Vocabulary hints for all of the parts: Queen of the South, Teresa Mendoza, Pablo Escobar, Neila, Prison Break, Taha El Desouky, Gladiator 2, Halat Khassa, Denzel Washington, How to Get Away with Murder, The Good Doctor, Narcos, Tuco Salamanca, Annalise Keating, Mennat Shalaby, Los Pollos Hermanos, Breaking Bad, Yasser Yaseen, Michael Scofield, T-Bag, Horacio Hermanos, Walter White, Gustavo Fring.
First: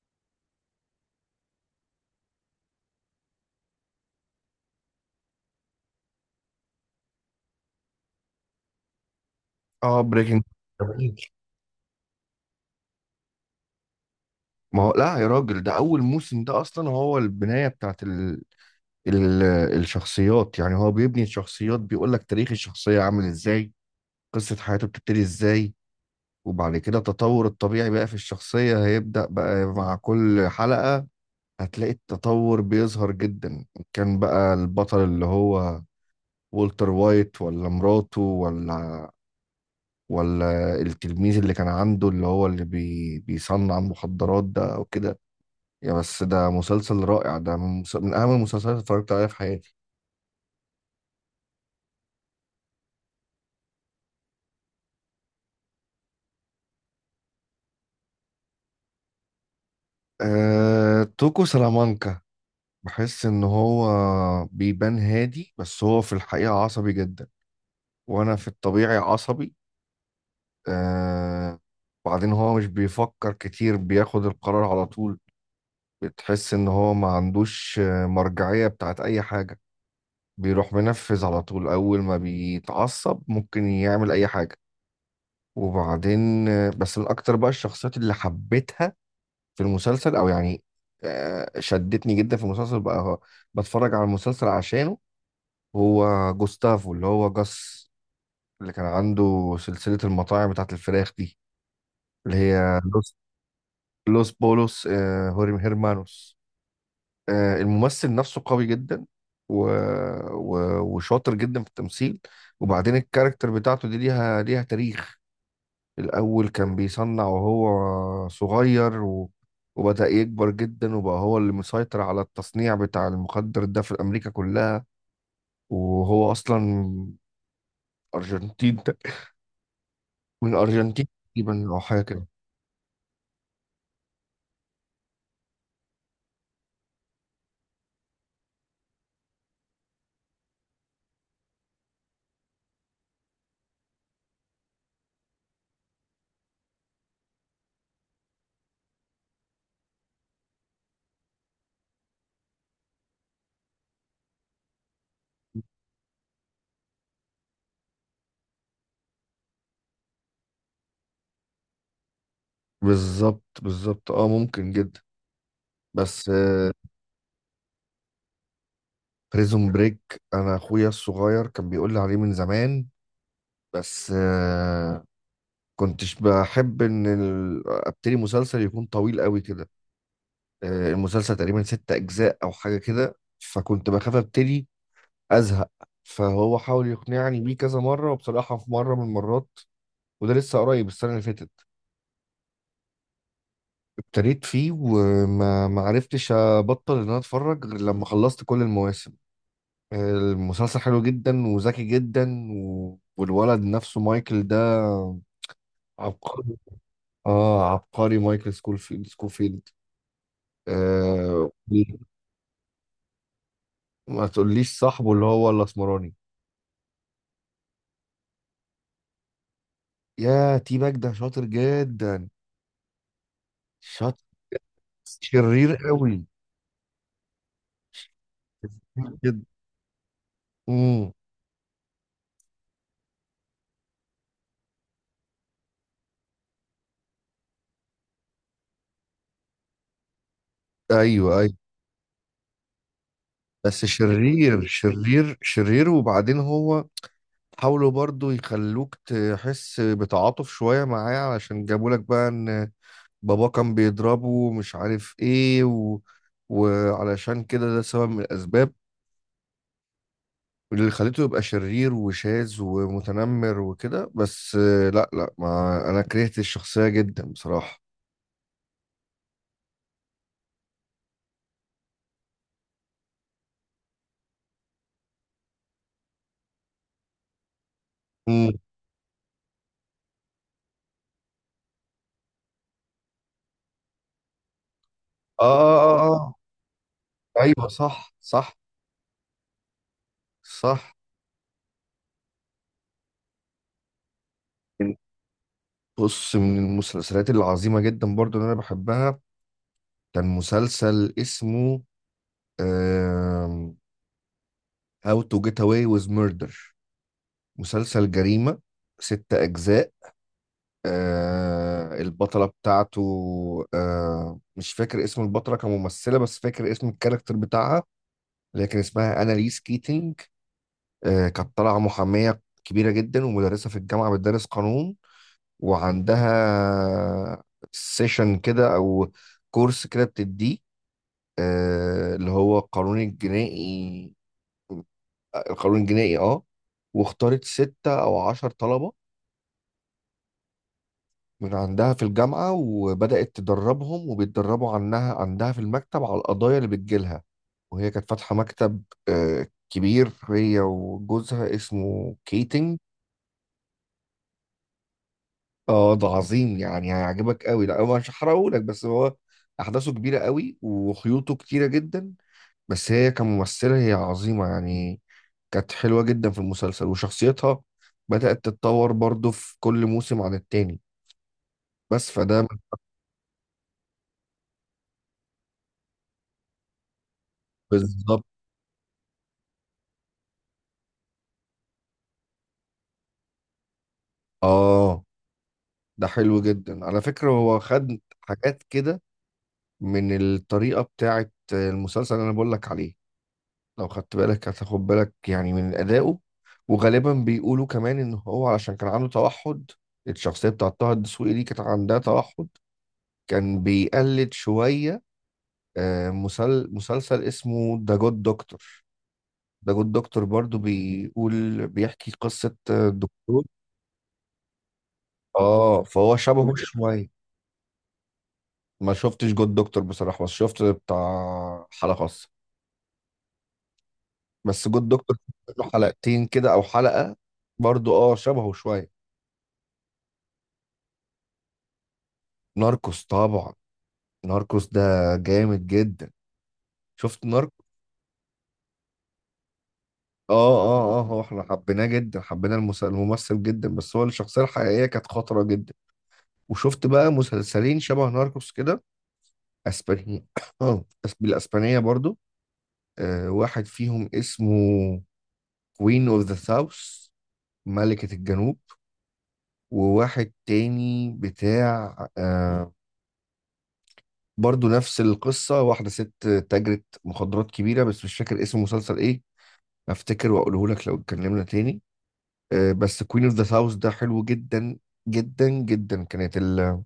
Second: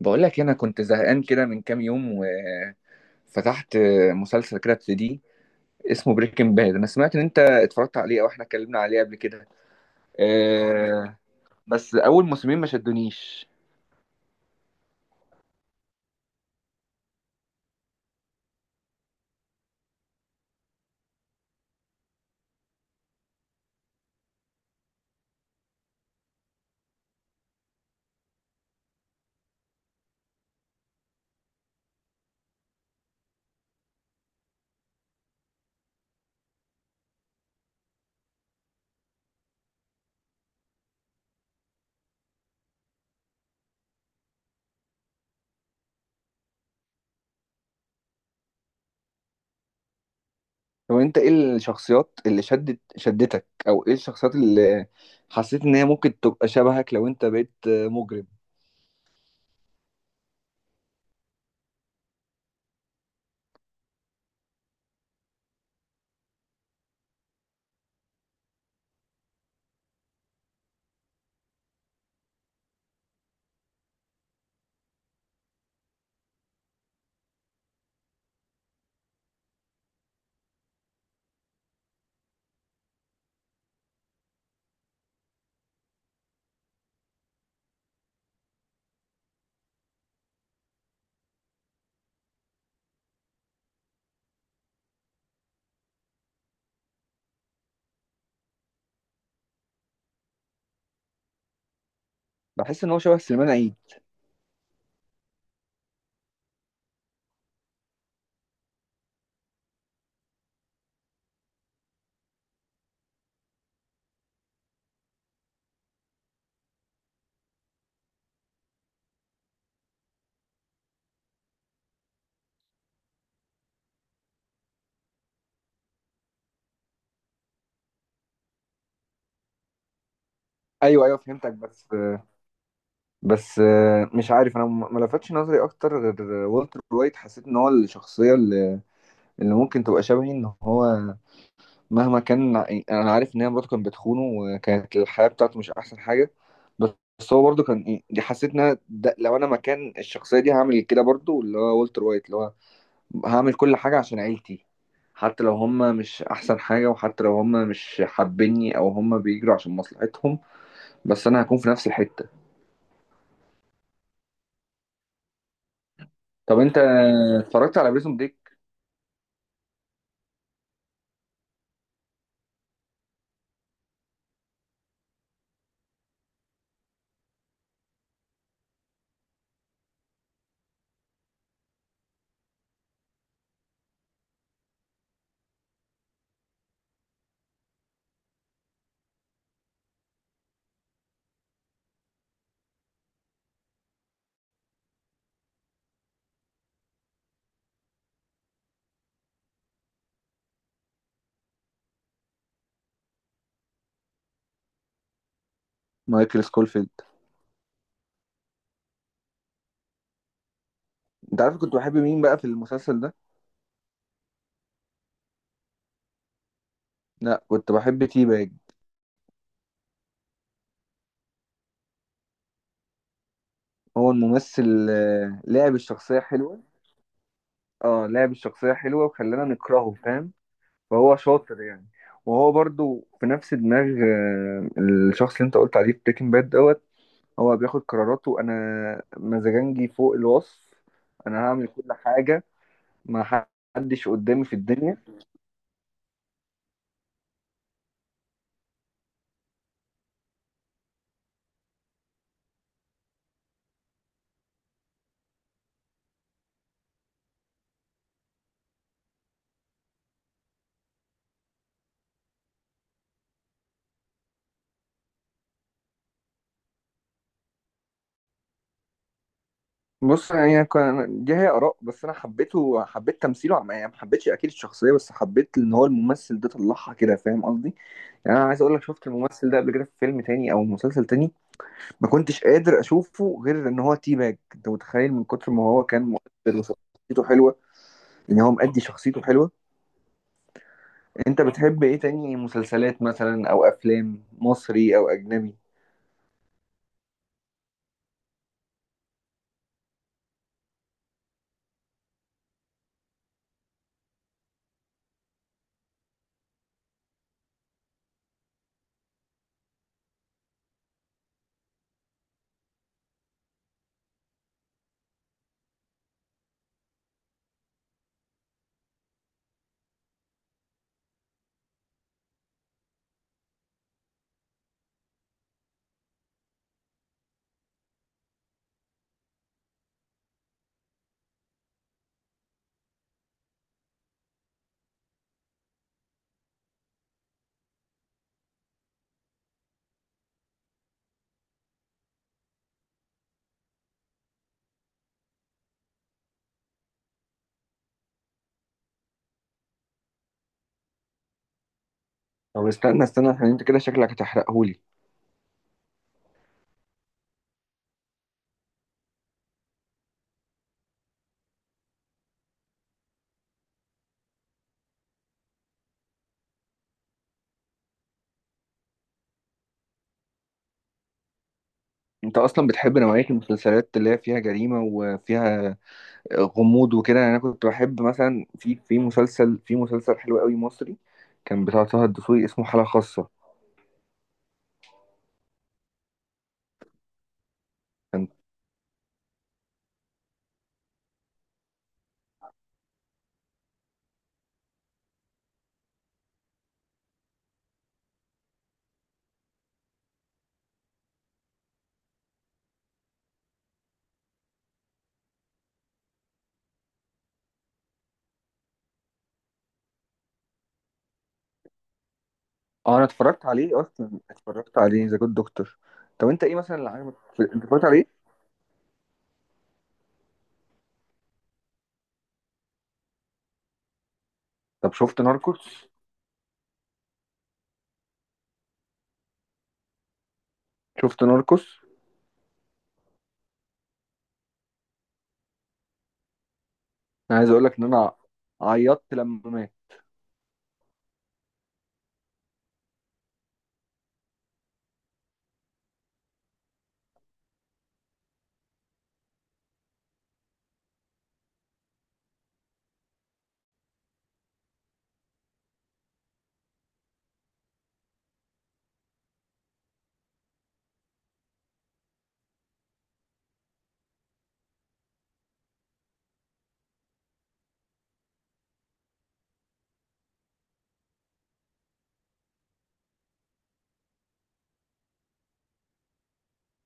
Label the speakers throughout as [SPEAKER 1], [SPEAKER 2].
[SPEAKER 1] بقول لك إيه، انا كنت زهقان كده من كام يوم، وفتحت مسلسل كده ابتدي اسمه بريكنج باد. انا سمعت ان انت اتفرجت عليه او احنا اتكلمنا عليه قبل كده.
[SPEAKER 2] اه بريكنج.
[SPEAKER 1] آه، بس اول موسمين ما شدونيش.
[SPEAKER 2] ما هو لا يا راجل، ده اول موسم، ده اصلا هو البنايه بتاعت ال... الشخصيات يعني هو بيبني الشخصيات، بيقول لك تاريخ الشخصيه عامل ازاي، قصه حياته بتبتدي ازاي. وبعد كده التطور الطبيعي بقى في الشخصيه هيبدا بقى مع كل حلقه، هتلاقي التطور بيظهر جدا. كان بقى البطل اللي هو والتر وايت ولا مراته ولا التلميذ اللي كان عنده اللي هو اللي بيصنع المخدرات ده او كده. يا بس ده مسلسل رائع، ده من أهم المسلسلات اللي اتفرجت عليها في حياتي.
[SPEAKER 1] هو انت ايه الشخصيات اللي شدتك او ايه الشخصيات اللي حسيت ان هي ممكن تبقى شبهك لو انت بقيت مجرم؟
[SPEAKER 2] توكو سلامانكا، بحس إن هو بيبان هادي بس هو في الحقيقة عصبي جدا، وأنا في الطبيعي عصبي. أه... وبعدين هو مش بيفكر كتير، بياخد القرار على طول. بتحس إن هو ما عندوش، مرجعية بتاعت أي حاجة. بيروح منفذ على طول، أول ما بيتعصب ممكن يعمل أي حاجة. وبعدين بس من أكتر بقى الشخصيات اللي حبيتها في المسلسل او يعني شدتني جدا في المسلسل بقى، هو بتفرج على المسلسل عشانه، هو جوستافو اللي هو جاس، اللي كان عنده سلسلة المطاعم بتاعت الفراخ دي، اللي هي
[SPEAKER 1] بحس ان هو شبه سليمان عيد.
[SPEAKER 2] لوس بولوس، هوريم هيرمانوس. الممثل نفسه قوي جدا و... وشاطر جدا في التمثيل. وبعدين الكاركتر بتاعته دي ليها تاريخ. الأول كان بيصنع وهو صغير وبدأ يكبر جدا وبقى هو اللي مسيطر على التصنيع بتاع المخدر ده في أمريكا كلها. وهو أصلا أرجنتين تق- من الأرجنتين
[SPEAKER 1] ايوه ايوه، فهمتك،
[SPEAKER 2] تقريبا أو
[SPEAKER 1] بس
[SPEAKER 2] حاجة كده.
[SPEAKER 1] بس، مش عارف، انا ما لفتش نظري اكتر غير والتر وايت. حسيت ان هو الشخصيه اللي ممكن تبقى شبهي، ان هو مهما كان. انا عارف ان هي مراته كانت بتخونه وكانت الحياه بتاعته مش احسن حاجه، بس هو برضه كان دي. حسيت ان أنا ده لو انا مكان الشخصيه دي هعمل كده برضه، اللي هو والتر وايت، اللي هو هعمل كل حاجه عشان عيلتي، حتى لو هم مش احسن حاجه، وحتى لو هم مش حابيني او هم بيجروا عشان مصلحتهم، بس انا هكون في نفس الحته.
[SPEAKER 2] بالظبط بالظبط، اه ممكن جدا بس.
[SPEAKER 1] طب انت اتفرجت على بريزون بريك؟
[SPEAKER 2] بريزون بريك، أنا أخويا الصغير كان بيقول لي عليه من زمان بس، كنتش بحب إن أبتدي مسلسل يكون طويل قوي كده. المسلسل تقريبا ست أجزاء أو حاجة كده، فكنت بخاف أبتدي أزهق. فهو حاول يقنعني بيه كذا مرة، وبصراحة في مرة من المرات، وده لسه قريب السنة اللي فاتت، ابتديت فيه وما ما عرفتش أبطل إن أنا أتفرج غير لما خلصت كل المواسم. المسلسل حلو جدا وذكي جدا والولد نفسه مايكل ده
[SPEAKER 1] مايكل
[SPEAKER 2] عبقري.
[SPEAKER 1] سكولفيلد.
[SPEAKER 2] اه عبقري، مايكل سكوفيلد.
[SPEAKER 1] انت
[SPEAKER 2] آه.
[SPEAKER 1] عارف كنت بحب مين بقى في المسلسل ده؟
[SPEAKER 2] ما تقوليش صاحبه اللي هو الاسمراني؟
[SPEAKER 1] لا، كنت بحب تي باج.
[SPEAKER 2] يا تي باك ده شاطر جدا،
[SPEAKER 1] هو
[SPEAKER 2] شاطر،
[SPEAKER 1] الممثل
[SPEAKER 2] شرير
[SPEAKER 1] لعب الشخصية
[SPEAKER 2] قوي
[SPEAKER 1] حلوة. اه، لعب الشخصية حلوة
[SPEAKER 2] جدا.
[SPEAKER 1] وخلانا نكرهه، فاهم؟
[SPEAKER 2] امم
[SPEAKER 1] فهو شاطر يعني. وهو برضو في نفس دماغ الشخص اللي انت قلت عليه في بريكنج باد دوت. هو بياخد قراراته، انا مزاجنجي فوق الوصف.
[SPEAKER 2] ايوه
[SPEAKER 1] انا
[SPEAKER 2] ايوه،
[SPEAKER 1] هعمل كل حاجة، ما
[SPEAKER 2] بس
[SPEAKER 1] حدش قدامي في
[SPEAKER 2] شرير
[SPEAKER 1] الدنيا.
[SPEAKER 2] شرير شرير. وبعدين هو حاولوا برضو يخلوك تحس بتعاطف شوية معاه، علشان جابوا لك بقى ان بابا كان بيضربه ومش عارف ايه وعلشان كده، ده سبب من الاسباب اللي خليته يبقى شرير وشاذ ومتنمر وكده، بس لا لا، ما انا كرهت الشخصية جدا بصراحة.
[SPEAKER 1] بص، يعني دي هي آراء، بس انا حبيته، حبيت تمثيله، يعني ما حبيتش اكيد الشخصية، بس حبيت ان هو الممثل ده طلعها كده، فاهم قصدي؟ يعني انا عايز اقول لك، شفت الممثل ده قبل كده في فيلم تاني او مسلسل تاني؟ ما كنتش قادر اشوفه غير ان هو تي باج. انت متخيل من كتر ما
[SPEAKER 2] آه
[SPEAKER 1] هو
[SPEAKER 2] آه
[SPEAKER 1] كان
[SPEAKER 2] آه آه.
[SPEAKER 1] مؤثر وشخصيته حلوه،
[SPEAKER 2] أيوه صح
[SPEAKER 1] ان هو
[SPEAKER 2] صح
[SPEAKER 1] مأدي شخصيته حلوه.
[SPEAKER 2] صح.
[SPEAKER 1] انت بتحب ايه تاني مسلسلات مثلا او افلام، مصري او اجنبي؟
[SPEAKER 2] بص، من المسلسلات العظيمة جدا برضو اللي أنا بحبها كان مسلسل اسمه آم، How to Get Away with Murder. مسلسل جريمة، ست أجزاء. البطلة بتاعته مش فاكر اسم البطلة كممثلة، بس فاكر اسم الكاركتر بتاعها اللي هي كان اسمها أناليس كيتينج. كانت طالعة محامية كبيرة جدا ومدرسة في الجامعة بتدرس قانون، وعندها سيشن كده او كورس كده بتديه اللي هو القانون الجنائي. القانون الجنائي اه. واختارت ستة او عشر طلبة من عندها في الجامعة، وبدأت تدربهم وبيتدربوا عنها عندها في المكتب على القضايا اللي بتجيلها. وهي كانت فاتحة مكتب كبير، هي وجوزها اسمه
[SPEAKER 1] طب
[SPEAKER 2] كيتنج.
[SPEAKER 1] استنى استنى، عشان انت كده شكلك هتحرقهولي.
[SPEAKER 2] اه ده عظيم، يعني هيعجبك قوي، لا هو مش هحرقهولك، بس هو احداثه كبيره قوي وخيوطه كتيره جدا. بس هي كممثله هي عظيمه يعني، كانت حلوه جدا في المسلسل، وشخصيتها بدات تتطور برضو في كل موسم عن التاني. بس
[SPEAKER 1] انت اصلا بتحب نوعيه المسلسلات اللي هي فيها جريمه وفيها غموض وكده؟ يعني انا كنت بحب
[SPEAKER 2] بالظبط.
[SPEAKER 1] مثلا في مسلسل حلو قوي مصري، كان بتاع طه الدسوقي، اسمه حالة خاصة.
[SPEAKER 2] اه ده حلو جدا على فكره، هو خد حاجات كده من الطريقه بتاعه المسلسل اللي انا بقول لك عليه. لو خدت بالك هتاخد بالك يعني من أدائه. وغالبا بيقولوا كمان إن هو علشان كان عنده توحد، الشخصية بتاعت طه الدسوقي دي كانت عندها توحد، كان بيقلد شوية مسلسل اسمه ذا جود دكتور. ذا جود دكتور برضو بيقول، بيحكي قصة
[SPEAKER 1] اه انا
[SPEAKER 2] دكتور،
[SPEAKER 1] اتفرجت عليه، اصلا اتفرجت عليه ذا جود دكتور.
[SPEAKER 2] اه فهو
[SPEAKER 1] طب انت
[SPEAKER 2] شبهه
[SPEAKER 1] ايه مثلا اللي
[SPEAKER 2] شوية.
[SPEAKER 1] عجبك انت اتفرجت عليه؟
[SPEAKER 2] ما شفتش جود دكتور بصراحة، بس شفت بتاع حلقة خاصة. بس جود
[SPEAKER 1] طب
[SPEAKER 2] دكتور
[SPEAKER 1] شفت
[SPEAKER 2] له
[SPEAKER 1] ناركوس؟
[SPEAKER 2] حلقتين كده أو حلقة، برضو اه شبهه شوية.
[SPEAKER 1] شفت ناركوس؟
[SPEAKER 2] ناركوس طبعا، ناركوس ده جامد جدا. شفت
[SPEAKER 1] انا عايز
[SPEAKER 2] ناركو؟
[SPEAKER 1] اقول لك ان انا عيطت لما مات.
[SPEAKER 2] اه اه اه، هو احنا حبيناه جدا، حبينا الممثل جدا، بس هو الشخصية الحقيقية كانت خطرة جدا. وشفت بقى مسلسلين شبه ناركوس كده، اسبانية. اه، بالاسبانية برضو. آه، واحد فيهم اسمه كوين اوف ذا ساوث، ملكة الجنوب. وواحد تاني بتاع آه، برضو نفس القصة، واحدة ست تاجرة مخدرات كبيرة، بس مش فاكر اسم المسلسل ايه، افتكر واقوله لك لو اتكلمنا تاني. بس كوين اوف ذا ساوث ده حلو جدا، جدا جدا. كانت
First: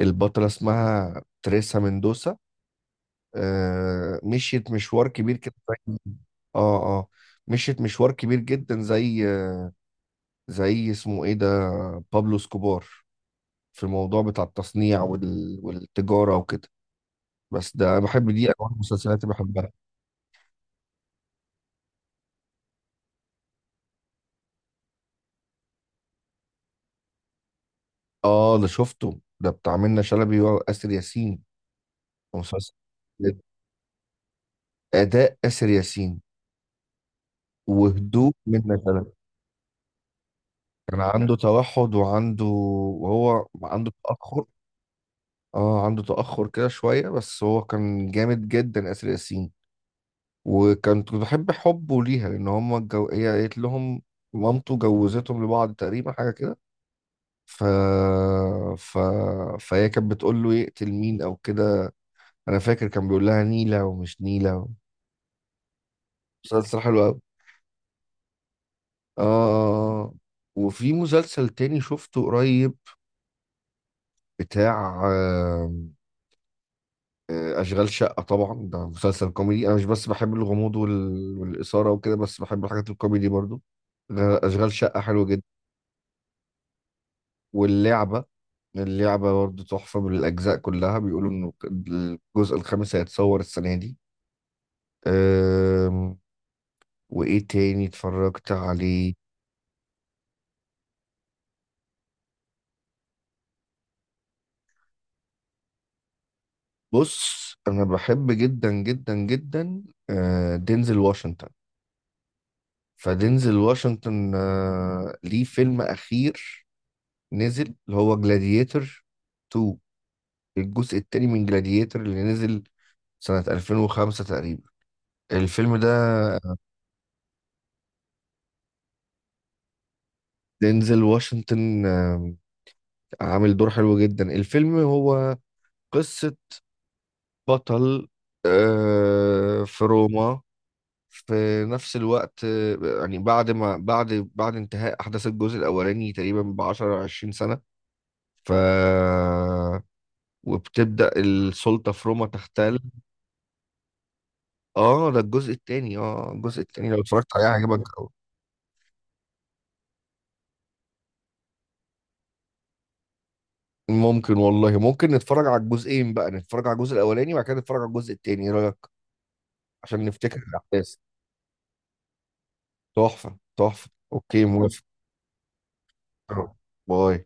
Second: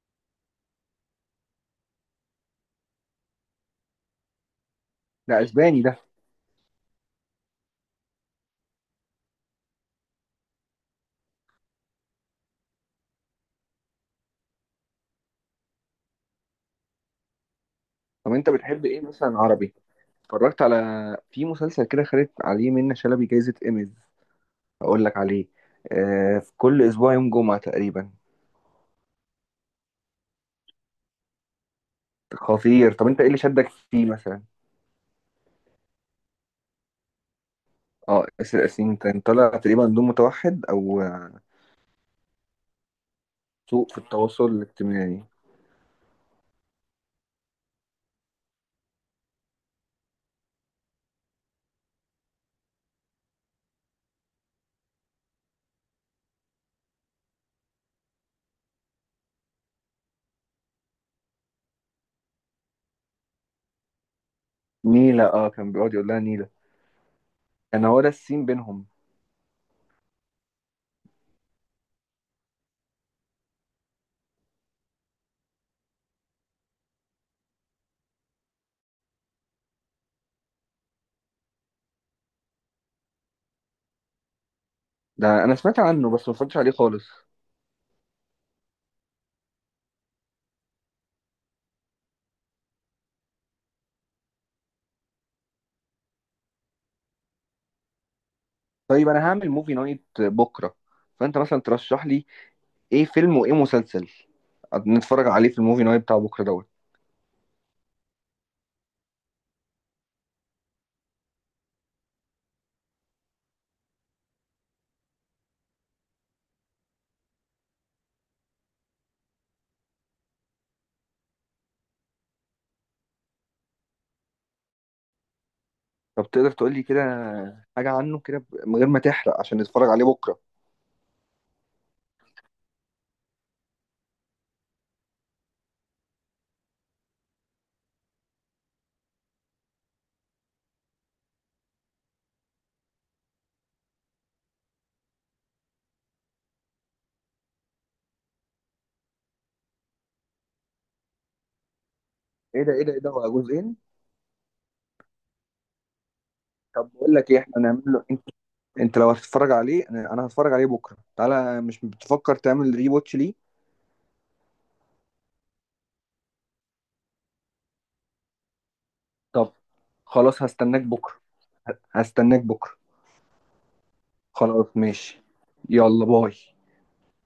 [SPEAKER 2] البطلة اسمها تريسا مندوسا. مشيت مشوار كبير
[SPEAKER 1] ده
[SPEAKER 2] كده زي،
[SPEAKER 1] اسباني ده؟
[SPEAKER 2] اه اه، مشيت مشوار كبير جدا زي اسمه ايه ده، بابلو اسكوبار، في الموضوع بتاع التصنيع والتجارة وكده. بس ده أنا بحب
[SPEAKER 1] طب
[SPEAKER 2] دي
[SPEAKER 1] انت
[SPEAKER 2] انواع
[SPEAKER 1] بتحب ايه
[SPEAKER 2] المسلسلات اللي
[SPEAKER 1] مثلا
[SPEAKER 2] بحبها.
[SPEAKER 1] عربي؟ اتفرجت على، في مسلسل كده خدت عليه منة شلبي جايزة ايميز، اقول لك عليه؟ آه، في كل اسبوع يوم جمعة تقريبا.
[SPEAKER 2] اه ده شفته ده، بتاع منة شلبي وآسر ياسين، مسلسل.
[SPEAKER 1] خطير. طب انت ايه اللي شدك فيه مثلا؟
[SPEAKER 2] أداء آسر ياسين
[SPEAKER 1] اه
[SPEAKER 2] وهدوء
[SPEAKER 1] ياسر
[SPEAKER 2] منة
[SPEAKER 1] ياسين
[SPEAKER 2] شلبي.
[SPEAKER 1] كان طالع تقريبا دون متوحد
[SPEAKER 2] كان
[SPEAKER 1] او
[SPEAKER 2] عنده توحد، وهو
[SPEAKER 1] سوء
[SPEAKER 2] عنده
[SPEAKER 1] في
[SPEAKER 2] تأخر.
[SPEAKER 1] التواصل الاجتماعي.
[SPEAKER 2] اه عنده تأخر كده شوية، بس هو كان جامد جدا آسر ياسين. وكنت بحب حبه ليها، لأن هما هي قالت لهم، مامته جوزتهم لبعض تقريبا حاجة كده، ف... ف... فهي كانت بتقول له يقتل مين أو كده. أنا فاكر كان بيقول لها نيلة ومش نيلة.
[SPEAKER 1] نيلة، اه كان بيقعد يقول لها نيلة.
[SPEAKER 2] مسلسل حلو أوي.
[SPEAKER 1] كان هو ده السين بينهم.
[SPEAKER 2] آه آه، آه. آه. وفي مسلسل تاني شفته قريب بتاع أشغال شقة. طبعا ده مسلسل كوميدي، أنا مش بس بحب الغموض والإثارة وكده، بس بحب الحاجات الكوميدي برضو. أشغال شقة حلوة جدا.
[SPEAKER 1] ده انا سمعت عنه بس ما اتفرجتش عليه خالص.
[SPEAKER 2] واللعبة، اللعبة برضو تحفة بالأجزاء كلها. بيقولوا إنه الجزء الخامس هيتصور السنة دي. أم... وإيه تاني اتفرجت
[SPEAKER 1] طيب
[SPEAKER 2] عليه؟
[SPEAKER 1] انا هعمل موفي نايت بكرة، فانت مثلا ترشح لي ايه فيلم وايه مسلسل نتفرج عليه في الموفي نايت بتاع بكرة دوت.
[SPEAKER 2] بص أنا بحب جدا جدا جدا دينزل واشنطن. فدينزل واشنطن ليه فيلم أخير نزل اللي هو جلاديتر 2، الجزء التاني من جلاديتر اللي نزل سنة 2005 تقريبا الفيلم ده.
[SPEAKER 1] طب تقدر تقول لي كده حاجة عنه كده، من غير ما تحرق، عشان نتفرج عليه بكرة.
[SPEAKER 2] دينزل واشنطن عامل دور حلو جدا. الفيلم هو قصة بطل في روما، في نفس الوقت يعني بعد ما بعد انتهاء أحداث الجزء الأولاني تقريبا بعشرة عشرين سنة. ف وبتبدأ السلطة في روما
[SPEAKER 1] ايه ده؟
[SPEAKER 2] تحتل.
[SPEAKER 1] ايه ده هو جزئين؟
[SPEAKER 2] اه ده الجزء التاني، اه الجزء التاني
[SPEAKER 1] طب
[SPEAKER 2] لو
[SPEAKER 1] بقول لك
[SPEAKER 2] اتفرجت
[SPEAKER 1] ايه،
[SPEAKER 2] عليه
[SPEAKER 1] احنا
[SPEAKER 2] هيعجبك
[SPEAKER 1] نعمل له،
[SPEAKER 2] أوي.
[SPEAKER 1] انت انت لو هتتفرج عليه، انا أنا هتفرج عليه بكرة، تعالى، مش بتفكر تعمل ري واتش ليه؟
[SPEAKER 2] ممكن والله ممكن، نتفرج على الجزئين بقى، نتفرج على الجزء الاولاني وبعد كده نتفرج على الجزء التاني، ايه رايك؟
[SPEAKER 1] طب
[SPEAKER 2] عشان نفتكر
[SPEAKER 1] خلاص، هستناك
[SPEAKER 2] الاحداث.
[SPEAKER 1] بكرة، هستناك بكرة.
[SPEAKER 2] تحفه تحفه، اوكي
[SPEAKER 1] خلاص
[SPEAKER 2] موافق.
[SPEAKER 1] ماشي، يلا باي.
[SPEAKER 2] آه. باي.